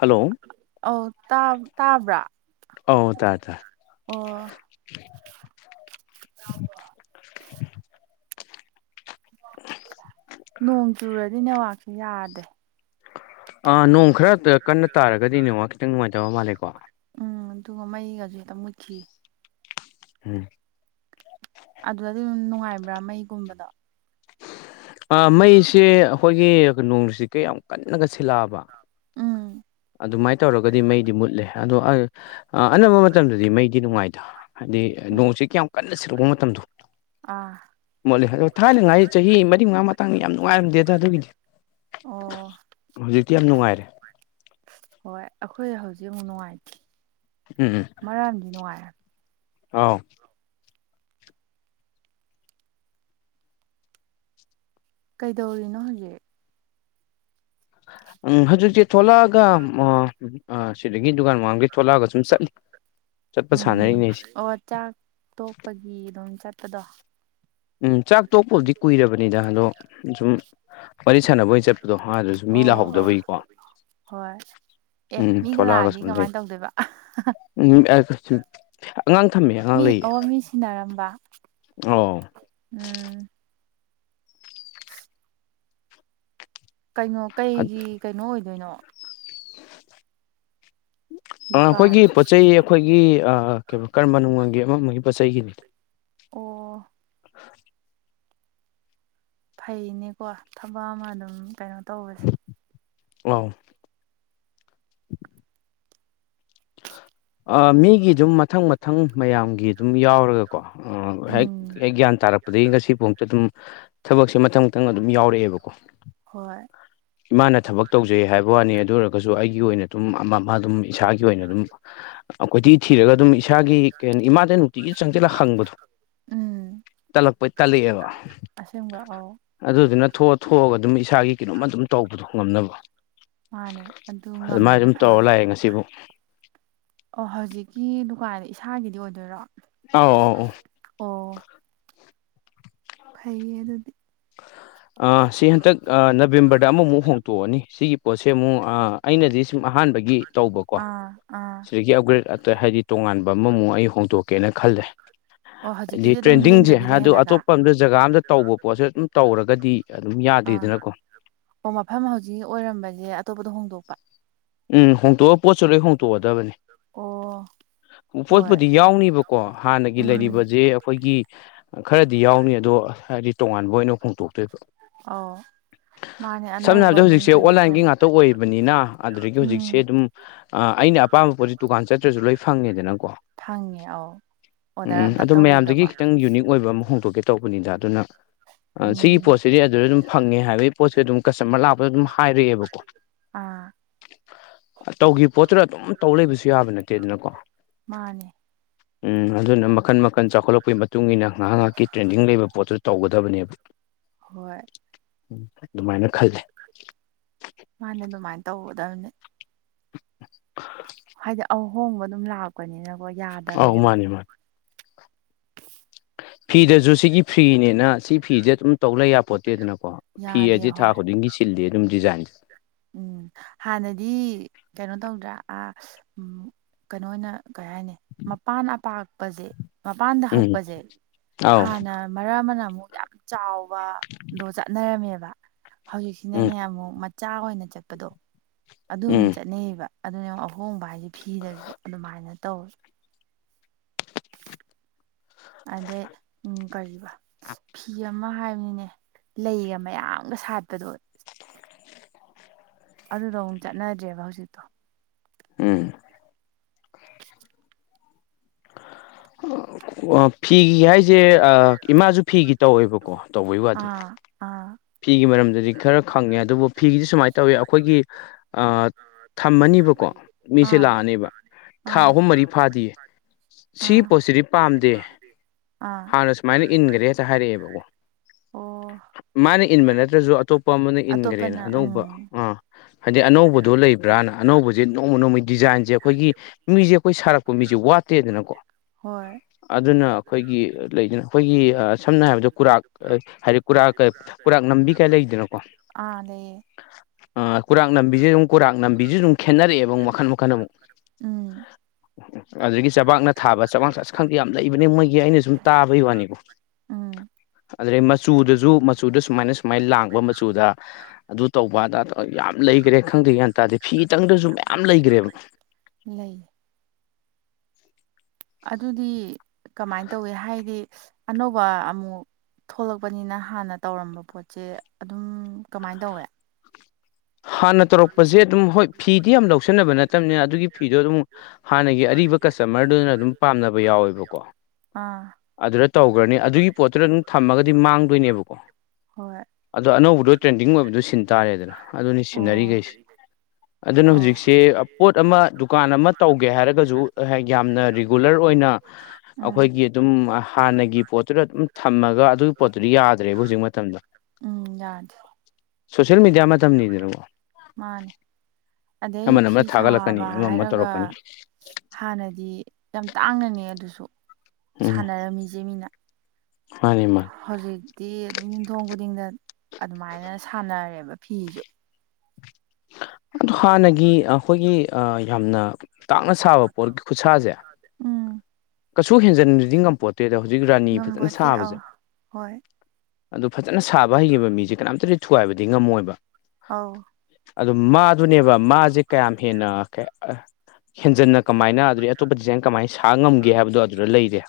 hello ꯑ ꯇꯥꯕ꯭ꯔꯥ ꯑꯧ ꯇꯥꯏ ꯇꯥ ꯑꯣ ꯅꯣꯡ ꯆꯨꯔꯗꯤ ꯅꯦꯋꯥꯛꯁꯦ ꯌꯥꯗ꯭ꯔꯦ ꯥ ꯅꯣꯡ ꯈꯔ ꯀꯟꯅ ꯇꯥꯔꯒꯗꯤ ꯅꯣꯡꯉ ꯈꯤꯇꯪ ꯅꯨꯡꯉꯥꯏꯖꯕ ꯃꯥꯜꯂꯦꯀꯣ ꯎꯝ ꯑꯗꯨꯒ ꯃꯩꯒꯁꯨ ꯦꯛꯇ ꯃꯨꯠꯈꯤꯌꯦ ꯎꯝ ꯑꯗꯨ ꯑꯗꯨꯝ ꯅꯨꯡꯉꯥꯏꯕ꯭ꯔꯥ ꯃꯩꯒꯨꯝꯕꯗꯣ ꯃꯩꯁꯦ ꯑꯩꯈꯣꯏꯒꯤ ꯅꯅꯨꯡꯁꯤ ꯀꯩ ꯌꯥꯝ ꯀꯟꯅꯒ ꯁꯤꯜꯂꯛꯑꯕ ꯎꯝ ꯑꯗꯨꯃꯥꯏꯅ ꯇꯧꯔꯒꯗꯤ ꯃꯩꯗꯤ ꯃꯨꯠꯂꯦ ꯑꯗꯣ ꯑꯅꯝꯕ ꯃꯇꯝꯗꯗꯤ ꯃꯩꯗꯤ ꯅꯨꯡꯉꯥꯏꯗ ꯍꯥꯏꯗꯤ ꯅꯣꯡꯁꯤꯦ ꯀꯌꯥꯝ ꯀꯟꯅ ꯁꯤꯔꯛꯄ ꯃꯇꯝꯗꯣ ꯑꯥ ꯃꯣꯠꯂꯦ ꯑꯗꯣ ꯊꯥꯏꯅꯉꯥꯏ ꯆꯍꯤ ꯃꯔꯤ ꯃꯉꯥ ꯃꯇꯥꯡꯗ ꯌꯥꯝ ꯅꯨꯡꯉꯥꯏꯔꯝꯗꯦꯗ ꯑꯗꯨꯒꯤꯗꯤ ꯑꯣ ꯍꯧꯖꯤꯛꯇꯤ ꯌꯥꯝ ꯅꯨꯡꯉꯥꯏꯔꯦ ꯍꯣꯏ ꯑꯩꯈꯣꯏ ꯍꯧꯖꯤꯛ ꯑꯃꯨꯛ ꯅꯨꯡꯉꯥꯏꯇ꯭ꯦ ꯎꯝ ꯎꯝ ꯃꯔꯝꯗꯤ ꯅꯨꯡꯉꯥꯏꯔꯦ ꯑꯥꯎ ꯀꯩꯗꯧꯔꯤꯅꯣ ꯍꯧꯖꯤꯛ ꯎꯝ ꯍꯧꯖꯤꯛꯇꯤ ꯊꯣꯛꯂꯛꯑꯒ ꯁꯤꯗꯒꯤ ꯗꯨꯀꯥꯟ ꯃꯥꯡ ꯊꯣꯛꯂꯛꯑꯒ ꯁꯨꯝ ꯆꯠꯂꯤ ꯆꯠꯄ ꯁꯥꯟꯅꯔꯤꯉꯩꯁꯦ ꯑꯣ ꯆ ꯇꯣꯄꯒꯤ ꯑꯗꯨꯝ ꯆꯠꯄꯗꯣ ꯎꯝ ꯆꯥꯛ ꯇꯣꯛꯄꯕꯨꯥꯎꯗꯤ ꯀꯨꯏꯔꯕꯅꯤꯗ ꯑꯗꯣ ꯁꯨꯝ ꯋꯥꯔꯤ ꯁꯥꯟꯅꯕ ꯑꯣꯏꯅ ꯆꯠꯄꯗꯣ ꯑ ꯑꯗꯨꯁꯨ ꯃꯤ ꯑꯣ ꯑꯣ ꯂꯥꯛꯍꯧꯗꯕꯒꯤꯀꯣ ꯍꯣꯏ ꯑꯦ ꯎꯝ ꯃꯤꯒ ꯂꯥꯛꯑꯗꯤ ꯀꯃꯥꯏꯅ ꯇꯧꯗꯣꯏꯕ ꯎꯝꯆ ꯑꯉꯥꯡ ꯊꯝꯃꯦ ꯑꯉꯥꯡ ꯃꯤ ꯂꯩꯌꯦ ꯑꯣ ꯃꯤ ꯁꯤꯟꯅꯔꯝꯕ ꯑꯣ ꯎꯝ ꯀꯩꯅꯣ ꯀꯩꯒꯤ ꯀꯩꯅꯣ ꯑꯣꯏꯗꯣꯏꯅꯣ [inaudible] ꯗꯨꯀꯥꯟ ꯑꯩꯈꯣꯏꯒꯤ ꯄꯣꯠ ꯆꯩꯩ ꯑꯩꯈꯣꯏꯒꯤ ꯀ ꯀꯔꯝꯕ ꯅꯨꯡꯃꯜꯒꯤ ꯑꯃ ꯑꯃꯒꯤ ꯄꯣꯠ ꯆꯩꯒꯤꯅꯤ ꯑꯣ ꯐꯩꯅꯦꯀꯣ ꯊꯕꯛ ꯑꯃ ꯑꯗꯨꯝ ꯀꯩꯅꯣ ꯇꯧꯕꯁꯦ ꯑ ꯃꯤꯒꯤ ꯑꯗꯨꯝ ꯃꯊꯪ ꯃꯊꯪ ꯃꯌꯥꯝꯒꯤ ꯑꯗꯨꯝ ꯌꯥꯎꯔꯒꯀꯣ ꯍꯦꯛ ꯎꯝ ꯍ ꯒ꯭ꯌꯥꯟ ꯇꯥꯔꯛꯄꯗꯒꯤ ꯉꯁꯤꯐꯥꯎ ꯑꯝꯇ ꯑꯗꯨꯝ ꯊꯕꯛꯁꯦ ꯃꯊꯪ ꯃꯊꯪ ꯑꯗꯨꯝ ꯌꯥꯎꯔꯛꯑꯦꯕꯀꯣ ꯍꯣꯏ ꯏꯃꯥꯅ ꯊꯕꯛ ꯇꯧꯖꯩ ꯍꯥꯏꯕ ꯋꯥꯅꯤ ꯑꯗꯨ ꯑꯣꯏꯔꯒꯁꯨ ꯑꯩꯒꯤ ꯑꯣꯏꯅ ꯑꯗꯨꯝ ꯑꯗꯨꯝ ꯏꯁꯥꯒꯤ ꯒꯤ ꯑꯣꯏꯅ ꯑꯗꯨꯝ ꯑꯩꯈꯣꯏꯊꯤ ꯊꯤꯔꯒ ꯑꯗꯨꯝ ꯏꯁꯥꯒꯤ ꯀꯩꯣ ꯏꯃꯥꯗ ꯅꯨꯡꯇꯤꯒꯤ ꯆꯪꯁꯤꯜꯂꯒ ꯍꯪꯕꯗꯣ ꯎꯝ ꯇꯜꯂꯛꯄꯩ ꯇꯠꯂꯛꯑꯦꯕ ꯑꯁꯦꯡꯕ ꯑꯧ ꯑꯗꯨꯗꯨꯅ ꯊꯣꯛꯑ ꯊꯣꯛꯑꯒ ꯑꯗꯨꯝ ꯏꯁꯥꯒꯤ ꯀꯩꯅꯣꯝꯃ ꯑꯗꯨꯝ ꯇꯧꯕꯗꯣ ꯉꯝꯅꯕ ꯃꯥꯅꯦ ꯑꯗꯨ ꯑꯗꯨꯃꯥꯏ ꯉꯝꯃꯤꯗꯣ ꯑꯗꯨꯝ ꯇꯧꯔ ꯐꯩꯌꯦ ꯂꯥꯛꯑꯦ ꯉꯁꯤꯕꯨ ꯑꯣ ꯍꯧꯖꯤꯛꯀꯤ ꯗꯨꯀꯥꯟꯗ ꯏꯁꯥꯒꯤꯗꯤ ꯑꯣꯏꯗꯣꯏꯔꯣ ꯑꯣ ꯑꯧ ꯑꯧ ꯐꯩꯌꯦ ꯑꯗꯨꯗꯤ ꯑꯣ ꯁꯤ ꯍꯟꯇꯛ ꯅꯕꯦꯝꯕꯔꯗ ꯑ ꯑ ꯁꯤ ꯆꯟꯗꯛ ꯑ ꯅꯕꯦꯝꯕꯔꯗ ꯑꯃꯃꯨꯛ ꯍꯣꯡꯇꯣꯛꯑꯅꯤ ꯁꯤꯒꯤ ꯄꯣꯠꯁꯦ ꯑꯃꯨꯛ ꯑ ꯑꯩꯅꯗꯤ ꯁꯨꯝ ꯑꯍꯥꯟꯕꯒꯤ ꯇꯧꯕꯀꯣ ꯑꯥ ꯑꯥ ꯁꯤꯗꯒꯤ ꯑꯞꯒ꯭ꯔꯦꯗ ꯑꯇꯩ ꯍꯥꯏꯗꯤ ꯇꯣꯉꯥꯟꯕ ꯑꯃꯃꯨꯛ ꯑꯩ ꯍꯣꯡꯗꯣꯛꯦ ꯀꯦꯅ ꯈꯜꯂꯦ ꯑꯣ ꯍꯥꯏꯗꯤ ꯍꯧꯖꯤꯛꯀꯤꯗꯤ ꯑꯗꯨꯝ ꯇ꯭ꯔꯦꯟꯗꯤꯡꯁꯦ ꯂꯦꯡꯗꯕꯤ ꯑꯗꯨ ꯂꯩꯍꯜꯂꯒ ꯑꯇꯣꯞꯄ ꯑꯝꯗ ꯖꯒꯥ ꯑꯝꯗ ꯇꯧꯕ ꯄꯣꯠꯁꯨ ꯑꯗꯨꯝ ꯇꯧꯔꯒꯗꯤ ꯑꯗꯨꯝ ꯑꯥ ꯌꯥꯗꯦꯗꯅꯀꯣ ꯑꯣ ꯃꯐꯝ ꯍꯧꯖꯤꯛ ꯑꯣꯏꯔꯝꯕꯁꯦ ꯑꯇꯣꯞꯄꯗ ꯍꯣꯡꯗꯣꯛꯄ ꯎꯝ ꯍꯣꯡꯇꯣꯛꯑ ꯄꯣꯠꯁꯨ ꯂꯣꯏ ꯍꯣꯡꯇꯣꯛꯑꯗꯕꯅꯤ ꯑꯣ ꯍꯣꯏ ꯄꯣꯠꯄꯨꯗꯤ ꯌꯥꯎꯅꯤꯕꯣ ꯀꯣ ꯍꯥꯟꯅꯒꯤ ꯎꯝ ꯂꯩꯔꯤꯕꯁꯦ ꯑꯩꯈꯣꯏꯒꯤ ꯈꯔꯗꯤ ꯌꯥꯎꯅꯤ ꯑꯗꯣ ꯍꯥꯏꯗꯤ ꯇꯣꯉꯥꯟꯕ ꯑꯣꯏꯅ ꯐꯣꯡꯗꯣꯛ ꯑꯧ ꯃꯥꯅꯦ ꯁꯝꯅ ꯑꯅꯧꯕ ꯍꯥꯏꯔꯕꯗ ꯑꯗꯨꯝ ꯍꯧꯖꯤꯛꯁꯦ ꯀꯩꯅꯣ ꯑꯣꯟꯂꯥꯏꯟꯒꯤ ꯇꯧꯕ ꯉꯥꯛꯇ ꯑꯣꯏꯔꯤꯕꯅꯤꯅ ꯑꯗꯨꯗꯒꯤ ꯎꯝ ꯍꯧꯖꯤꯛꯁꯦ ꯑꯗꯨꯝ ꯑꯩꯅ ꯑꯄꯥꯝꯕ ꯄꯣꯠꯁꯤ ꯗꯨꯀꯥꯟ ꯆꯠꯇ꯭ꯔꯁꯨ ꯂꯣꯏ ꯐꯪꯉꯦꯗꯅꯀꯣ ꯊꯥꯡꯉꯦ ꯑꯥꯎ ꯎꯝ ꯑꯣ ꯃꯌꯥꯝꯗꯒꯤ ꯈꯤꯇꯪ ꯌꯨꯅꯤꯛ ꯑꯣꯏꯕ ꯑꯃ ꯍꯣꯡꯗꯣꯛꯀꯦ ꯇꯧꯕꯅꯤꯗ ꯑꯗꯨꯅ ꯁꯤꯒꯤ ꯎꯝ ꯄꯣꯠꯁꯤꯗꯤ ꯑꯗꯨꯗ ꯑꯗꯨꯝ ꯐꯪꯉꯦ ꯍꯥꯏꯕꯒꯤ ꯄꯣꯠꯁꯨ ꯑꯗꯨꯝ ꯀꯁꯇꯃꯔ ꯂꯥꯛꯄꯗ ꯑꯗꯨꯝ ꯍꯥꯏꯔꯛꯑꯦꯕꯀꯣ ꯑꯥ ꯇꯧꯈꯤꯕ ꯄꯣꯠꯇꯨꯗ ꯑꯗꯨꯝ ꯇꯧ ꯂꯩꯕꯁꯨ ꯌꯥꯕ ꯅꯠꯇꯦ ꯑꯗꯨꯅꯀꯣ ꯃꯥꯅꯦ [inaudible] ꯎꯝ ꯑꯗꯨꯅ ꯃꯈꯟ ꯃꯈꯟ ꯆꯥꯎꯈꯠꯂꯛꯄꯒꯤ ꯃꯇꯨꯡ ꯏꯟꯅ ꯉꯥꯏꯍꯥꯛ ꯉꯥꯏꯍꯥꯛꯀꯤ ꯇ꯭ꯔꯦꯟꯗꯤꯡ ꯂꯩꯕ ꯄꯣꯠꯇꯨ ꯇꯧꯒꯗꯕꯅꯦꯕ ꯍꯣꯏ ꯎ ꯑꯗꯨꯃꯥꯏꯅ ꯈꯜꯂꯦ ꯃꯥꯅꯦ ꯑꯗꯨꯃꯥꯏꯅ ꯇꯧꯒꯗꯕꯅꯤ [inaudible] ꯍꯥꯏꯗꯤ ꯑꯍꯣꯡꯕ ꯑꯗꯨꯝ ꯂꯥꯛꯄꯅꯤꯅꯀꯣ ꯑꯧ ꯌꯥꯗꯕꯅꯦꯕ ꯃꯥꯅꯤ ꯃꯥꯅꯤ ꯐꯤꯗꯁꯨ ꯁꯤꯒꯤ ꯐꯤꯅꯦꯅ ꯁꯤ ꯐꯤꯤꯁꯦ ꯑꯗꯨꯝ ꯇꯧ ꯂꯩ ꯌꯥꯄꯣꯠꯇꯦꯗꯅꯀꯣ ꯐꯤ ꯌꯥꯗꯦ ꯑꯁꯤ ꯊꯥ ꯍꯣꯏ ꯈꯨꯗꯤꯡꯒꯤ ꯁꯤꯜꯂꯤ ꯑꯗꯨꯝ ꯗꯤꯖꯥꯏꯟꯁꯦ ꯎꯝ ꯍꯥꯟꯅꯗꯤ ꯀꯩꯅꯣ ꯇꯧꯗ꯭ꯔꯥ ꯑ ꯎꯝ ꯀꯩꯅꯣ ꯑꯣꯏꯅ ꯀꯩ ꯍꯥꯏꯅꯤ ꯃꯄꯥꯟ ꯑꯄꯥꯛꯄꯁꯦ ꯃꯄꯥꯟꯗ ꯎꯝ ꯍꯛꯄꯁꯦ ꯑꯥꯎ ꯍꯥꯟꯅ ꯃꯔꯛ ꯑꯃꯅ ꯑꯃꯨꯛ ꯌꯥꯝ ꯆꯥꯎꯕꯗꯣ ꯆꯠꯅꯔꯝꯃꯦꯕ ꯎꯝ ꯍꯧꯖꯤꯛꯁꯤꯅꯅꯦ ꯑꯃꯨꯛ ꯃꯆꯥ ꯑꯣꯏꯅ ꯆꯠꯄꯗꯣ ꯑꯗꯨ ꯎꯝ ꯑꯃꯨꯛ ꯆꯠꯅꯩꯑꯌꯦꯕ ꯑꯗꯨꯅ ꯑꯍꯣꯡꯕ ꯍꯥꯏꯗꯤ ꯐꯤꯗꯁꯨ ꯑꯗꯨꯃꯥꯏꯅ ꯇꯧꯋꯤ ꯑꯗꯩ ꯎ ꯀꯔꯤꯕ ꯐꯤ ꯌꯥꯝ ꯑꯃ ꯍꯥꯏꯕꯅꯤꯅꯦ ꯂꯩꯒ ꯃꯌꯥꯝꯒ ꯁꯥꯠꯄꯗꯣ ꯑꯗꯨꯗꯣ ꯑꯃꯨꯛ ꯆꯠꯅꯗ꯭ꯔꯦꯕ ꯍꯧꯖꯤꯛꯇꯣ ꯎꯝ [unintelligible] ꯐꯤꯒꯤ ꯍꯥꯏꯁꯦ ꯏꯃꯥꯁꯨ ꯐꯤꯒꯤ ꯇꯧꯋꯦꯕꯀꯣ ꯇꯧꯕꯒꯤ ꯋꯥꯗꯤ ꯑꯥ ꯑꯥ ꯐꯤꯒꯤ ꯃꯔꯝꯗꯗꯤ ꯈꯔ ꯈꯪꯉꯦ ꯑꯗꯨꯕꯨ ꯐꯤꯒꯤꯗꯤ ꯁꯨꯃꯥꯏꯅ ꯇꯧꯋꯤ ꯑꯩꯈꯣꯏꯒꯤ ꯑ ꯊꯝꯃꯅꯤꯕꯀꯣ ꯃꯤꯁꯦ ꯑꯥ ꯂꯥꯛꯑꯅꯦꯕ ꯊꯥ ꯑꯥ ꯑꯍꯨꯝ ꯃꯔꯤ ꯐꯥꯗꯤꯌꯦ ꯁꯤꯒꯤ ꯑꯥ ꯄꯣꯠꯁꯤꯗꯤ ꯄꯥꯝꯗꯦ ꯑꯥ ꯍꯥꯟꯅ ꯁꯨꯃꯥꯏꯅ ꯏꯟꯈꯔꯦ ꯍꯦꯛꯇ ꯍꯥꯏꯔꯛꯑꯦꯕꯀꯣ ꯑꯣ ꯃꯥꯅ ꯏꯟꯕ ꯅꯠꯇ꯭ꯔꯁꯨ ꯑꯇꯣꯞꯄ ꯑꯃꯅ ꯏꯟꯈ꯭ꯔꯦꯅ ꯑꯇꯣꯞꯄꯅ ꯑꯅꯧꯕ ꯎꯝ ꯑꯥ ꯍꯥꯏꯗꯤ ꯑꯅꯧꯕꯗꯣ ꯂꯩꯕ꯭ꯔꯥꯅ ꯑꯅꯧꯕꯁꯦ ꯅꯣꯡꯃ ꯅꯣꯡꯃꯒꯤ ꯗꯤꯖꯥꯏꯟꯁꯦ ꯑꯩꯈꯣꯏꯒꯤ ꯃꯤꯁꯦ ꯑꯩꯈꯣꯏ ꯁꯥꯔꯛꯄ ꯃꯤꯁꯦ ꯋꯥꯠ ꯇꯦꯗꯅꯀꯣ ꯍꯣꯏ ꯑꯗꯨꯅ ꯑꯩꯈꯣꯏꯒꯤ ꯂꯩꯗꯅ ꯑꯩꯈꯣꯏꯒꯤ ꯁꯝꯅ ꯍꯥꯏꯔꯕꯗ ꯀꯨꯔꯥꯛ ꯍꯥꯏ ꯀꯔꯥꯛ ꯀꯩ ꯀꯔꯥꯛ ꯅꯝꯕꯤ ꯀꯥꯏ ꯂꯩꯗꯅꯥꯀꯣ ꯑꯥ ꯂꯩꯌꯦ ꯑꯥ ꯀꯨꯔꯥꯛ ꯅꯝꯝꯕꯤꯁꯦ ꯑꯗꯨꯝ ꯀꯨꯔꯥꯛ ꯅꯝꯕꯤꯁꯤꯁꯨ ꯑꯗꯨꯝ ꯈꯦꯠꯅꯔꯛꯑꯦꯕ ꯑꯃꯨꯛ ꯃꯈꯟ ꯃꯈꯟ ꯑꯃꯨꯛ ꯎꯝ ꯑꯗꯨꯗꯒꯤ ꯆꯕꯥꯛꯅ ꯊꯥꯕ ꯆꯕꯥꯛ ꯑꯁ ꯈꯪꯗꯦ ꯌꯥꯝ ꯂꯩꯕꯅꯦ ꯃꯣꯏꯒꯤ ꯑꯩꯅ ꯁꯨꯝ ꯇꯥꯕꯩ ꯋꯥꯅꯤꯀꯣ ꯎꯝ ꯑꯗꯨꯗꯩ ꯃꯆꯨꯗꯁꯨ ꯃꯆꯨꯗ ꯁꯨꯃꯥꯏꯅ ꯁꯨꯃꯥꯏꯅ ꯂꯥꯡꯕ ꯃꯆꯨꯗ ꯑꯗꯨ ꯇꯧꯕ ꯑꯗ ꯌꯥꯝ ꯂꯩꯈ꯭ꯔꯦ ꯈꯪꯗꯦ ꯒꯤꯋꯥꯟ ꯇꯗꯤ ꯐꯤ ꯇꯪꯗꯁꯨ ꯃꯌꯥꯝ ꯂꯩꯈ꯭ꯔꯦꯕ ꯂꯩ ꯑꯗꯨꯗꯤ ꯀꯃꯥꯏꯅ ꯇꯧꯋꯤ ꯍꯥꯏꯗꯤ ꯑꯅꯧꯕ ꯑꯃꯨꯛ ꯊꯣꯛꯂꯛꯄꯅꯤꯅ ꯍꯥꯟꯅ ꯇꯧꯔꯝꯕ ꯄꯣꯠꯁꯦ ꯑꯗꯨꯝ ꯀꯃꯥꯏꯅ ꯇꯧꯋꯦ ꯍꯥꯟꯅ ꯇꯧꯔꯛꯄꯁꯦ ꯑꯗꯨꯝ ꯍꯣꯏ ꯐꯤꯗꯤ ꯌꯥꯝ ꯂꯧꯁꯤꯟꯅꯕ ꯅꯠꯇꯕꯅ ꯑꯗꯨꯒꯤ ꯐꯤꯗꯣ ꯑꯗꯨꯝ ꯍꯥꯟꯅꯒꯤ ꯑꯔꯤꯕ ꯀꯁꯇꯃꯔꯗꯨꯅ ꯑꯗꯨꯝ ꯄꯥꯝꯅꯕ ꯌꯥꯎꯋꯦꯕꯀꯣ ꯑꯥ ꯑꯗꯨꯗ ꯇꯧꯈ꯭ꯔꯅꯤ ꯑꯗꯨꯒꯤ ꯄꯣꯠꯇꯨꯗ ꯑꯗꯨꯝ ꯊꯝꯃꯒꯗꯤ ꯃꯥꯡꯗꯣꯏꯅꯦꯕꯀꯣ ꯍꯣꯏ ꯑꯗꯣ ꯑꯅꯧꯕꯗꯣ ꯇ꯭ꯔꯦꯟꯗꯤꯡ ꯑꯣꯏꯕꯗꯣ ꯁꯤꯟ ꯇꯥꯔꯦꯗꯅ ꯑꯗꯨꯅꯤ ꯑꯣ ꯁꯤꯟꯅꯔꯤꯈꯩꯁꯦ ꯑꯗꯨꯅ ꯑꯣ ꯍꯧꯖꯤꯛꯁꯦ ꯄꯣꯠ ꯑꯃ ꯗꯨꯀꯥꯟ ꯑꯃ ꯇꯧꯒꯦ ꯍꯥꯏꯔꯒꯁꯨ ꯌꯥꯝꯅ ꯔꯤꯒꯨꯂꯔ ꯑꯣꯏꯅ ꯎꯝ ꯑꯩꯈꯣꯏꯒꯤ ꯑꯗꯨꯝ ꯍꯥꯟꯅꯒꯤ ꯄꯣꯠꯇꯨꯗ ꯑꯗꯨꯝ ꯊꯝꯃꯒ ꯑꯗꯨ ꯄꯣꯠꯇꯨꯗꯤ ꯌꯥꯗ꯭ꯔꯦꯕ ꯍꯧꯖꯤꯛ ꯃꯇꯝꯗ ꯎꯝ ꯌꯥꯗꯦ ꯁꯣꯁꯤꯜ ꯃꯤꯗꯤꯌꯥ ꯃꯠ ꯃꯥꯅꯦ ꯑꯗꯩ ꯑꯃꯅ ꯐꯤ ꯑꯃ ꯁꯥꯕ ꯊꯥꯒꯠꯂꯛꯀꯅꯤ ꯑꯃ ꯑꯃ ꯍꯥꯏꯔꯒ ꯇꯧꯔꯛꯀꯅꯤ ꯍꯥꯟꯅꯗꯤ ꯌꯥꯝ ꯇꯥꯡꯅꯅꯦ ꯑꯗꯨꯁꯨ ꯁꯥꯟꯅꯔꯝꯃꯤꯁꯦ ꯃꯤꯅ ꯃꯥꯅꯦ ꯃꯥꯅꯤ ꯍꯧꯖꯤꯛꯇꯤ ꯑꯗꯨꯝ ꯌꯨꯝꯊꯣꯡ ꯈꯨꯗꯤꯡꯗ ꯑꯗꯨꯃꯥꯏꯅ ꯁꯥꯟꯅꯔꯦꯕ ꯐꯤꯁꯨ ꯑꯗꯨ ꯍꯥꯟꯅꯒꯤ ꯑꯩꯈꯣꯏꯒꯤ ꯌꯥꯝꯅ ꯇꯥꯛꯅ ꯁꯥꯕ ꯄꯣꯠꯀꯤ ꯈꯨꯠꯁꯥꯁꯦ ꯎꯝ ꯀꯩꯁꯨ ꯍꯦꯟꯖꯤꯟꯕꯗꯤ ꯉꯝꯄꯣꯠꯇꯦꯗ ꯍꯧꯖꯤꯛ ꯔꯥꯅꯤ ꯐꯖꯅ ꯉꯝꯄꯣꯠꯇꯦ ꯁꯥꯕꯁꯦ ꯑꯧ ꯍꯣꯏ ꯑꯗꯨ ꯐꯖꯅ ꯁꯥꯕ ꯍꯩꯈꯤꯕ ꯃꯤꯁꯦ ꯀꯅꯥꯝꯇꯗꯤ ꯊꯨꯒꯥꯏꯕꯗꯤ ꯉꯝꯃꯣꯏꯕ ꯑꯧ ꯑꯗꯨ ꯃꯥꯗꯨꯅꯦꯕ ꯃꯥꯁꯦ ꯀꯌꯥꯝ ꯍꯦꯟꯅ ꯍꯦꯟꯖꯟꯅ ꯀꯃꯥꯏꯅ ꯑꯗꯨꯗꯩ ꯑꯇꯣꯞꯄ ꯗꯤꯖꯥꯏꯟ ꯀꯃꯥꯏꯅ ꯁꯥ ꯉꯝꯒꯦ ꯍꯥꯏꯕꯗꯣ ꯑꯗꯨꯗ ꯂꯩꯔꯦ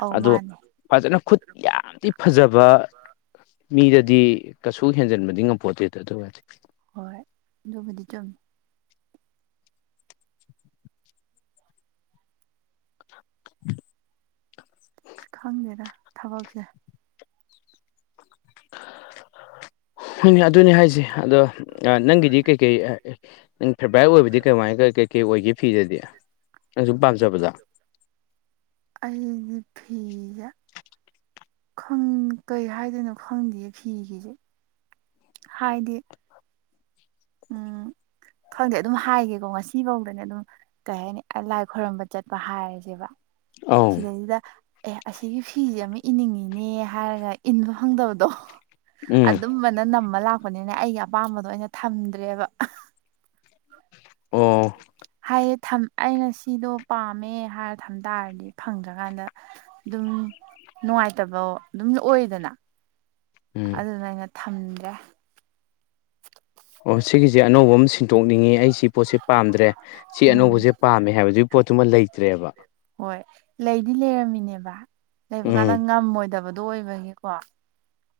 ꯑꯧ ꯑꯗꯣ ꯃꯥꯅꯦ ꯐꯖꯅ ꯈꯨꯠ ꯌꯥꯝꯗꯤ ꯐꯖꯕ ꯃꯤꯗꯗꯤ ꯀꯩꯁꯨ ꯍꯦꯟꯖꯟꯕꯗꯤ ꯉꯝꯄꯣꯠꯇꯦꯗ ꯑꯗꯨꯋꯗꯤ ꯍꯣꯏ ꯑꯗꯨꯕꯨꯗꯤ ꯆꯨꯝꯃꯤ ꯈꯪꯗꯦꯗꯥ ꯊꯕꯛꯁꯦ ꯍꯣꯏꯅ‌ꯦ ꯑꯗꯨꯅꯤ ꯍꯥꯏꯁꯦ ꯑꯗꯣ ꯅꯪꯒꯤꯗꯤ ꯀꯩꯀꯩ ꯅꯪ ꯐꯦꯚꯥꯏ ꯑꯣꯏꯕꯗꯤ ꯀꯃꯥꯏ ꯀꯩꯀꯩ ꯑꯣꯏꯒꯦ ꯐꯤꯗꯗꯤ ꯅꯪ ꯁꯨꯝ ꯄꯥꯝꯖꯕꯗ ꯑꯩꯗꯤ ꯐꯤꯖ‌ꯦ ꯅꯪ ꯀꯩ ꯍꯥꯏꯗꯣꯏꯅꯣ ꯈꯪꯗꯦꯌꯦ ꯐꯤꯒꯤꯁꯦ ꯍꯥꯏꯗꯤ ꯎꯝ ꯈꯪꯗꯦ ꯑꯗꯨꯝ ꯍꯥꯏꯒꯦꯀꯣ ꯉꯁꯤꯐꯧꯗꯅꯦ ꯑꯗꯨꯝ ꯀꯩ ꯍꯥꯏꯅꯤ ꯂꯥꯏ ꯈꯣꯏꯔꯝꯕ ꯆꯠꯄ ꯍꯥꯏꯔꯁꯦꯕ ꯑꯧ ꯁꯤꯗꯩꯁꯤꯗ ꯑꯦ ꯑꯁꯤꯒꯤ ꯐꯤꯁꯦ ꯑꯃ ꯏꯅꯤꯡꯉꯤꯅꯦ ꯍꯥꯏꯔꯒ ꯏꯟꯕ ꯐꯪꯗꯕꯗꯣ ꯎꯝ ꯑꯗꯨꯝꯕꯅ ꯅꯝꯃ ꯂꯥꯛꯄꯅꯤꯅ ꯑꯩꯒꯤ ꯑꯄꯥꯝꯕꯗꯣ ꯑꯩꯅ ꯊꯝꯗ꯭ꯔꯦꯕ ꯑꯣ ꯍꯥꯏꯗꯤ ꯊꯝ ꯑꯩꯅ ꯁꯤꯗꯣ ꯄꯥꯝꯃꯦ ꯍꯥꯏꯔ ꯊꯝ ꯇꯥꯔꯗꯤ ꯐꯪꯗ꯭ꯔꯀꯥꯟꯗ ꯑꯗꯨꯝ ꯅꯨꯡꯉꯥꯏꯇꯕ ꯑꯗꯨꯝ ꯑꯣꯏꯗꯅ ꯎꯝ ꯑꯗꯨꯅ ꯑꯩꯅ ꯊꯝꯗ꯭ꯔꯦ ꯑꯣ ꯁꯤꯒꯤꯁꯦ ꯑꯅꯧꯕ ꯑꯃ ꯁꯤꯟꯇꯣꯛꯅꯤꯡꯉꯤ ꯑꯩ ꯁꯤ ꯄꯣꯠꯁꯦ ꯄꯥꯝꯗ꯭ꯔꯦ ꯁꯤ ꯎꯝ ꯑꯅꯧꯕꯁꯦ ꯄꯥꯝꯃꯦ ꯍꯥꯏꯕꯗꯨꯒꯤ ꯄꯣꯠꯇꯨꯃ ꯂꯩꯇ꯭ꯔꯦꯕ ꯍꯣꯏ ꯂꯩꯗꯤ ꯂꯩꯔꯝꯃꯤꯅꯦꯕ ꯂꯩꯕ ꯀꯥꯟꯗ ꯎꯝ ꯉꯝꯃꯣꯏꯗꯕꯗꯣ ꯑꯣꯏꯕꯒꯤꯀꯣ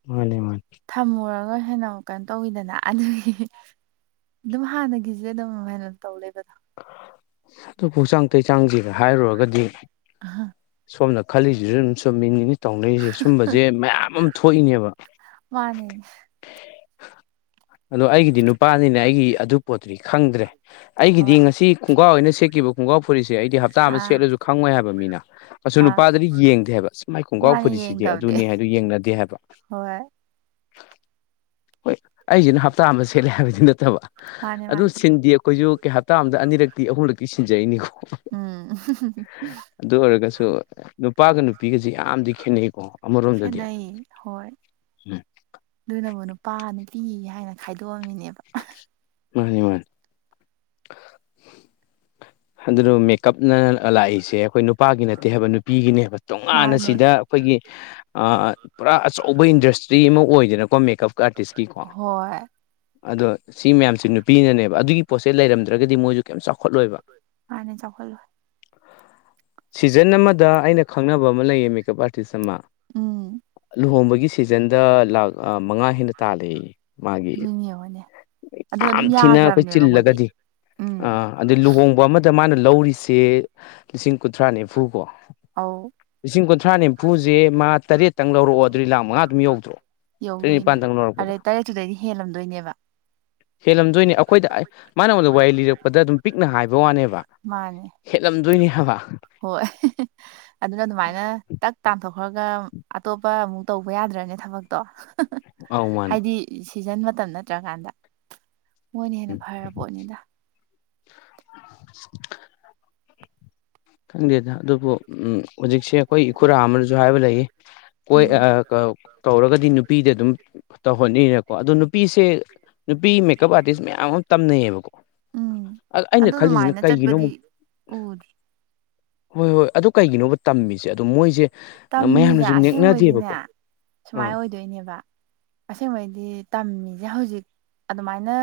ꯃꯥꯅꯦ ꯃꯥꯅꯦ ꯊꯝꯃꯨꯔꯒ ꯍꯦꯟꯅ ꯀꯩꯅꯣ ꯇꯧꯋꯤꯗꯅ ꯑꯗꯨꯒꯤ ꯑꯗꯨꯝ ꯍꯥꯟꯅꯒꯤꯁꯦ ꯑꯗꯨꯝ ꯍꯥꯏꯥꯏꯅ [unintelligible] ꯇꯧ ꯂꯩꯕꯗꯣ ꯑꯗꯨꯐꯆꯥꯡ ꯇꯩ ꯆꯥꯡꯁꯤꯔ ꯍꯥꯏꯔꯨꯔꯒꯗꯤ ꯁꯣꯝꯅ ꯈꯜꯂꯤꯁꯤꯁꯨ ꯑꯗꯨꯝ ꯆꯨꯝꯃꯤꯅꯤꯅꯦ ꯇꯧꯅꯩꯖꯦ ꯁꯨꯝꯕꯁꯦ ꯃꯌꯥꯝ ꯑꯃ ꯊꯣꯛꯏꯅꯦꯕ ꯃꯥꯅꯦ ꯑꯗꯣ ꯑꯩꯒꯤꯗꯤ ꯅꯨꯄꯥꯅꯤꯅꯦ ꯑꯩꯒꯤ ꯑꯗꯨ ꯄꯣꯠꯇꯨꯗꯤ ꯈꯪꯗ꯭ꯔꯦ ꯑꯩꯒꯤꯗꯤ ꯍꯣꯏ ꯍꯥꯏꯗꯤ ꯉꯁꯤ ꯈꯣꯡꯒ꯭ꯔꯥꯎ ꯑꯣꯏꯅ ꯁꯦꯠꯈꯤꯕ ꯈꯣꯡꯒꯥꯎ ꯐꯨꯔꯤꯠꯁꯦ ꯑꯩꯗꯤ ꯍꯞꯇꯥ ꯑꯃ ꯑꯥ ꯁꯦꯠꯂꯁꯨ ꯈꯪꯉꯣꯏ ꯍꯥꯏꯕ ꯃꯤꯅ ꯑꯁꯨ ꯑꯥ ꯅꯨꯄꯥꯗꯨꯗꯤ ꯌꯦꯡꯗꯦ ꯍꯥꯏꯕ ꯁꯨꯃꯥꯏ ꯈꯣꯡꯒꯥꯎ ꯃꯥꯅꯦ ꯐꯨꯔꯤꯁꯤꯗꯤ ꯌꯦꯡꯗꯕꯅꯦ ꯑꯗꯨꯅꯤ ꯍꯥꯏꯗꯨ ꯌꯦꯡꯅꯗꯦ ꯍꯥꯏꯕ ꯍꯣꯏ ꯍꯣꯏ ꯑꯩꯁꯤꯅ ꯍꯞꯇꯥ ꯑꯃ ꯁꯦꯠꯂꯦ ꯍꯥꯏꯕꯗꯤ ꯅꯠꯇꯕ ꯃꯥꯅꯦ ꯑꯗꯨ ꯃꯥꯅꯦ ꯁꯤꯟꯗꯦ ꯑꯩꯈꯣꯏꯁꯨ ꯀꯩ ꯇꯥ ꯑꯃꯗ ꯑꯅꯤꯔꯛꯇꯤ ꯑꯍꯨꯝꯂꯛꯇꯤ ꯁꯤꯟꯖꯩꯅꯤꯀꯣ ꯎꯝ ꯑꯗꯨ ꯑꯣꯏꯔꯒꯁꯨ ꯅꯨꯄꯥꯒ ꯅꯨꯄꯤꯒꯁ ꯌꯥꯝꯗꯤ ꯈꯦꯠꯅꯩꯀꯣ ꯑꯃꯔꯣꯝꯗ ꯈꯦꯠꯅꯩ ꯍꯣꯏ ꯑꯗꯨꯅꯕꯨ ꯅꯨꯄꯥ ꯅꯨꯄꯤ ꯍꯥꯏꯅ ꯈꯥꯏꯗꯣꯛꯑꯝꯃꯤꯅꯦꯕ ꯃꯥꯅꯦ ꯃꯥꯅꯦ ꯑꯗꯨꯅ ꯃꯦꯛ ꯀꯞꯅ ꯂꯥꯛꯏꯁꯦ ꯑꯩꯈꯣꯏ ꯅꯨꯄꯥꯒꯤ ꯅꯠꯇꯦ ꯍꯥꯏꯕ ꯅꯨꯄꯤꯒꯤꯅꯦ ꯍꯥꯏꯕ ꯇꯣꯉꯥꯟꯅ ꯃꯥꯅꯦ ꯁꯤꯗ ꯑꯩꯈꯣꯏꯒꯤ ꯄꯨꯔꯥ ꯑꯆꯧꯕ ꯏꯟꯗꯁꯇ꯭ꯔꯤ ꯑꯃ ꯑꯣꯏꯗꯅꯀꯣ ꯃꯦꯀꯞ ꯑꯥꯔꯇꯤꯁꯀꯤꯀꯣ ꯍꯣꯏ ꯑꯗꯣ ꯁꯤ ꯃꯌꯥꯝꯁꯦ ꯅꯨꯄꯤꯅꯅꯦꯕ ꯑꯗꯨꯒꯤ ꯄꯣꯠꯁꯦ ꯂꯩꯔꯝꯗ꯭ꯔꯒꯗꯤ ꯃꯣꯏꯁꯨ ꯀꯩꯝ ꯆꯥꯎꯈꯠꯂꯣꯏꯕ ꯃꯥꯥꯟꯅꯦ ꯆꯥꯎꯈꯠꯂꯣꯢ ꯁꯤꯖꯟ ꯑꯃꯗ ꯑꯩꯅ ꯈꯪꯅꯕ ꯑꯃ ꯂꯩꯌꯦ ꯃꯦꯀꯞ ꯑꯥꯔꯇꯤꯁ ꯑꯃ ꯎꯝ ꯂꯨꯍꯣꯡꯕꯒꯤ ꯁꯤꯖꯟꯗ ꯂꯥꯛ ꯃꯉꯥ ꯍꯦꯟꯅ ꯇꯥꯜꯂꯦꯌꯦ ꯃꯥꯒꯤ ꯑꯗꯨꯅꯤ ꯌꯦꯡꯉꯣꯅꯦ ꯑꯗꯨꯅ ꯌꯥꯝ ꯑꯗꯨꯝ ꯊꯤꯅ ꯑꯩꯈꯣꯏ ꯌꯥꯈ꯭ꯔꯕꯅꯦꯕ ꯃꯣꯏꯗꯤ ꯆꯤꯜꯂꯒꯗꯤ ꯑ ꯎꯝ ꯑꯗꯨꯗꯩ ꯂꯨꯍꯣꯡ ꯑꯃꯗ ꯃꯥꯅ ꯂꯧꯔꯤꯁꯦ ꯂꯤꯁꯤꯡ ꯀꯨꯟꯊ꯭ꯔꯥ ꯅꯤꯐꯨ ꯀꯣ ꯑꯧ ꯂꯤꯁꯤꯡ ꯀꯨꯟꯊ꯭ꯔꯥ ꯅꯤꯐꯨꯁꯦ ꯃꯥꯥ ꯇꯔꯦꯠꯇꯪ ꯂꯧꯔꯛꯑꯣ ꯑꯗꯨꯗꯤ ꯂꯥꯛ ꯃꯉꯥ ꯑꯗꯨꯝ ꯌꯧꯗ꯭ꯔꯣ ꯇꯔꯦꯠ ꯌꯧꯗꯣꯏꯅꯦ ꯅꯤꯄꯥꯟꯗꯪ ꯂꯧꯔꯛꯄꯗ ꯑꯔꯩ ꯇꯔꯦꯠꯇꯨꯗꯩꯗꯤ ꯍꯦꯜꯂꯝꯗꯣꯏꯅꯦꯕ ꯍꯦꯜꯂꯝꯗꯣꯏꯅꯤ ꯑꯩꯈꯣꯏꯗ ꯃꯥꯅꯉꯣꯟꯗ ꯋꯥꯔꯤ ꯂꯤꯔꯛꯄꯗ ꯑꯗꯨꯝ ꯄꯤꯛꯅ ꯍꯥꯏꯕ ꯍꯥꯏꯕ ꯋꯥꯅꯦꯕ ꯃꯥꯅꯦ ꯍꯦꯠꯂꯝꯗꯣꯏꯅꯦ ꯍꯥꯏꯕ ꯍꯣꯏ ꯑꯗꯨꯅ ꯑꯗꯨꯃꯥꯏꯅ ꯇꯛ ꯇꯥꯟꯊꯣꯛꯈ꯭ꯔꯒ ꯑꯇꯣꯞꯄ ꯑꯃꯨꯛ ꯇꯧꯕ ꯌꯥꯗ꯭ꯔꯅꯦ ꯊꯕꯛꯇꯣ ꯑꯧ ꯃꯥꯅꯦ ꯍꯥꯏꯗꯤ ꯁꯤꯖꯟ ꯃꯇꯝ ꯅꯠꯇ꯭ꯔꯀꯥꯟꯗ ꯃꯣꯏꯅ ꯍꯦꯟꯅ ꯎꯝ ꯐꯔ ꯄꯣꯠꯅꯤꯗ [inaudible] ꯈꯪꯗꯦꯗ ꯑꯗꯨꯕꯨ ꯍꯧꯖꯤꯛꯁꯦ ꯑꯩꯈꯣꯏ ꯏꯈꯨꯔꯥ ꯑꯃꯅꯁꯨ ꯍꯥꯏꯕ ꯂꯩꯌꯦ ꯀꯣꯏ ꯎꯝ ꯀꯧꯔꯒꯗꯤ ꯅꯨꯄꯤꯗ ꯑꯗꯨꯝ ꯇꯧꯍꯣꯅꯅꯀꯣ ꯑꯗꯣ ꯅꯨꯄꯤꯁꯦ ꯅꯨꯄꯤ ꯃꯦꯀꯞ ꯑꯥꯔꯇꯤꯁ ꯃꯌꯥꯝ ꯑꯃ ꯇꯝꯅꯩꯌꯦꯕꯀꯣ ꯎꯝ ꯑ ꯑꯩꯅ ꯈꯜꯂꯤꯁꯤꯅ ꯀꯩꯒꯤꯅꯣ ꯑꯃꯨꯛ ꯑꯣ ꯍꯣꯏ ꯍꯣꯏ ꯑꯗꯨ ꯀꯩꯒꯤꯅꯣꯕ ꯇꯝꯃꯤꯁꯦ ꯑꯗꯣ ꯃꯣꯏꯁꯦ ꯇꯝꯃꯤꯁꯦ ꯃꯌꯥꯝꯅꯁꯨ ꯑꯁꯦꯡꯕꯒꯤꯅꯦ ꯅꯦꯛꯅꯗꯦꯕꯀꯣ ꯁꯨꯃꯥꯏꯅ ꯑꯥ ꯑꯣꯏꯗꯣꯏꯅꯦꯕ ꯑꯁꯦꯡꯕꯩꯗꯤ ꯇꯝꯃꯤꯁꯦ ꯍꯧꯖꯤꯛ ꯑꯗꯨꯃꯥꯏꯅ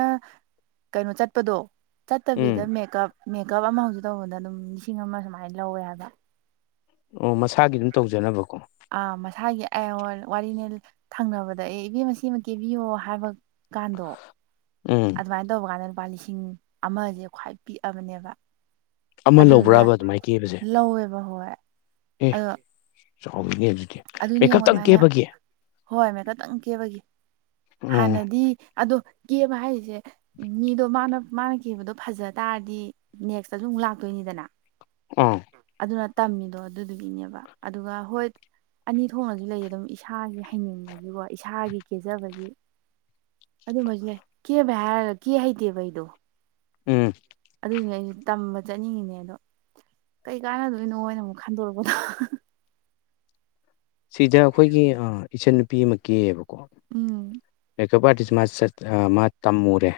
ꯀꯩꯅꯣ ꯆꯠꯄꯗꯣ ꯆꯠꯇꯕꯤꯗ ꯎꯝ ꯃꯦꯀꯞ ꯃꯦꯀꯞ ꯑꯃꯐꯁꯨ ꯇꯧꯕꯗ ꯑꯗꯨꯝ ꯂꯤꯁꯤꯡ ꯑꯃ ꯁꯨꯃꯥꯏꯅ ꯂꯧꯋꯦ ꯍꯥꯏꯕ ꯑꯣ ꯃꯁꯥꯒꯤ ꯑꯗꯨꯝ ꯇꯧꯖꯅꯕꯀꯣ ꯑꯥ ꯃꯁꯥꯒꯤ ꯋꯥꯔꯤꯅꯦ ꯊꯪꯅꯕꯗ ꯑꯦ ꯏꯕꯦꯝꯃꯃ ꯀꯦꯕꯤꯌꯣ ꯍꯥꯏꯕ ꯀꯥꯟꯗꯣꯛ ꯎꯝ ꯑꯗꯨꯃꯥꯏꯅ ꯇꯧꯕ ꯀꯥꯟꯗ ꯂꯨꯄꯥ ꯂꯤꯁꯤꯡ ꯑꯃꯁꯦ ꯈ꯭ꯋꯥꯏ ꯄꯤꯛꯑꯕꯅꯦꯕ ꯑꯃ ꯑꯗꯨꯗꯨꯅ ꯂꯧꯕ꯭ꯔꯕ ꯑꯗꯨꯃꯥꯏꯅ ꯀꯦꯕꯁꯦ ꯂꯧꯋꯦꯕ ꯍꯣꯏ ꯑꯦ ꯑꯗꯣ ꯆꯥꯎꯋꯤꯅꯦ ꯑꯗꯨꯗꯤ ꯑꯗꯨꯅꯦ ꯌꯦꯡꯉꯣ ꯃꯦꯀꯞꯇꯪ ꯑꯗꯨꯃꯥꯏꯅ ꯀꯦꯕꯒꯤ ꯍꯣꯏ ꯃ ꯈꯇꯪ ꯀꯦꯕꯒꯤ ꯑꯣ ꯍꯥꯟꯅꯗꯤ ꯑꯗꯣ ꯀꯦꯕ ꯍꯥꯏꯔꯤꯁꯦ ꯃꯤꯗꯣ ꯃꯥꯅ ꯃꯥꯅ ꯀꯤꯕꯗꯣ ꯐꯖ ꯇꯥꯔꯗꯤ ꯅꯦꯛꯁꯇꯁꯨ ꯑꯃꯨꯛ ꯂꯥꯛꯇꯣꯏꯅꯤꯗꯅ ꯑꯥ ꯑꯗꯨꯅ ꯇꯝꯃꯤꯗꯣ ꯑꯗꯨꯗꯨꯒꯤꯅꯦꯕ ꯑꯗꯨꯒ ꯍꯣꯏ ꯑꯅꯤ ꯊꯣꯛꯅꯁꯨ ꯂꯩꯌꯦ ꯑꯗꯨꯝ ꯏꯁꯥꯁꯒꯤ ꯍꯩꯅꯤꯡꯕꯒꯤꯀꯣ ꯏꯁꯥꯒꯤ ꯀꯦꯖꯕꯒꯤ ꯑꯗꯨꯃꯖꯨ ꯂꯩ ꯀꯦꯕ ꯍꯥꯏꯔꯒ ꯀꯦ ꯍꯩꯇꯦꯕ ꯑꯩꯗꯣ ꯎꯝ ꯑꯗꯨꯅꯦ ꯑꯩꯁꯨ ꯇꯝꯕ ꯆꯠꯅꯤꯡꯉꯤꯅꯦ ꯑꯗꯣ ꯀꯩ ꯀꯥꯟꯅꯗꯣꯏꯅꯣꯅ ꯑꯃꯨꯛ ꯈꯟꯗꯣꯔꯛꯄꯗꯣ ꯁꯤꯗ ꯑꯩꯈꯣꯏꯒꯤ ꯑꯥ ꯏꯆꯟꯅꯨꯄꯤ ꯑꯃ ꯀꯦꯌꯦꯕꯀꯣ ꯎꯝ ꯃꯦꯀꯞ ꯑꯥꯔꯇꯤꯁ ꯃꯥ ꯆꯠ ꯑꯥ ꯃꯥ ꯇꯝꯃꯨꯔꯦ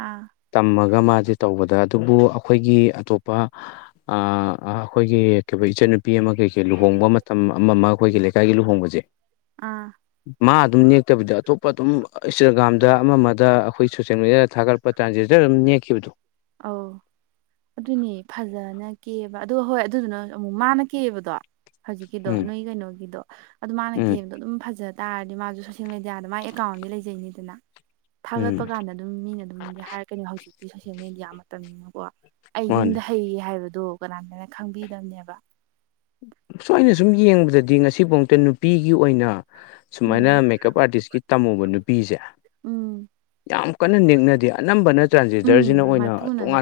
ꯑꯥ ꯇꯝꯃꯒ ꯃꯥꯖꯦ ꯇꯧꯕꯗ ꯑꯗꯨꯕꯨ ꯑꯩꯈꯣꯏꯒꯤ ꯑꯇꯣꯞ ꯄꯥ ꯑꯥ ꯑꯩꯈꯣꯏꯒꯤ ꯀꯩꯕ ꯏꯆꯟꯅꯨꯄꯤ ꯑꯃ ꯀꯩ ꯂꯨꯍꯣꯡꯕ ꯃꯇꯝ ꯑꯃ ꯑꯃ ꯑꯩꯈꯣꯏꯒꯤ ꯂꯩꯀꯥꯏꯒꯤ ꯂꯨꯍꯣꯡꯕꯖꯦ ꯑꯥ ꯃꯥ ꯑꯗꯨꯝ ꯅꯦꯛꯇꯕꯤꯗ ꯑꯇꯣꯞꯄ ꯑꯗꯨꯝ ꯏꯟꯁꯇꯥꯒ꯭ꯔꯥꯝꯗ ꯑꯃ ꯑꯃꯗ ꯑꯩꯈꯣꯏ ꯁꯣꯁꯦꯜ ꯃꯦꯗꯤꯌꯥꯗ ꯊꯥꯒꯠꯂꯛꯄ ꯇ꯭ꯔꯥꯟꯖꯦꯟꯗꯔ ꯑꯗꯨꯝ ꯅꯦꯛꯈꯤꯕꯗꯣ ꯑꯥꯎ ꯑꯗꯨꯅꯦ ꯐꯖꯅ ꯀꯦꯕ ꯑꯗꯣ ꯍꯣꯏ ꯑꯗꯨꯗꯨꯅ ꯑꯃꯨꯛ ꯃꯥꯅ ꯀꯦꯕꯗꯣ ꯍꯧꯖꯤꯛꯀꯤꯗꯣ ꯎꯝ ꯅꯣꯏꯒꯤ ꯀꯩꯅꯣꯒꯤꯗꯣ ꯑꯗꯨ ꯃꯥꯅ ꯎꯝ ꯀꯦꯕꯗꯣ ꯑꯗꯨꯝ ꯐꯖ ꯇꯥꯔꯗꯤ ꯃꯥꯁꯨ ꯁꯣꯁꯦꯜ ꯃꯦꯗꯤꯌꯥꯗ ꯃꯥꯒꯤ ꯑꯦ ꯀꯥꯎꯟꯗꯤ ꯂꯩꯖꯩꯅꯤꯗꯅ ꯊꯥꯒꯠꯄ ꯎꯝ ꯀꯥꯟꯗ ꯑꯗꯨꯝ ꯃꯤꯅ ꯑꯗꯨꯝꯗꯤ ꯍꯥꯏꯔꯛꯀꯅꯤ ꯍꯧꯖꯤꯛꯇꯤ ꯁꯣꯁꯦꯜ ꯃꯦꯗꯤꯌꯥ ꯃꯇꯝꯅꯤꯅꯀꯣ ꯑꯩ ꯃꯥꯅꯦ ꯌꯨꯝꯗ ꯍꯩ ꯍꯥꯏꯕꯗꯣ ꯀꯅꯥꯝꯇꯅ ꯈꯪꯕꯤꯗꯕꯅꯦꯕ [unintelligible] ꯁꯨꯝ ꯌꯦꯡꯕꯗꯗꯤ ꯉꯁꯤꯕꯥꯎꯗ ꯅꯨꯄꯤꯒꯤ ꯑꯣꯏꯅ ꯁꯨꯃꯥꯏꯅ ꯎꯝ ꯃꯦꯀꯞ ꯑꯥꯔꯇꯤꯁꯀꯤ ꯇꯝꯃꯨꯕ ꯅꯨꯄꯤꯖꯦ ꯎꯝ ꯌꯥꯝ ꯀꯟꯅ ꯅꯦꯛꯅꯗꯦ ꯑꯅꯝꯕꯅ ꯇ꯭ꯔꯥꯟꯖꯦꯟꯗꯔꯖꯤꯅ ꯎꯝ ꯑꯣꯏꯅ ꯃꯥꯏꯄꯨꯅꯅ ꯇꯣꯉꯥꯟ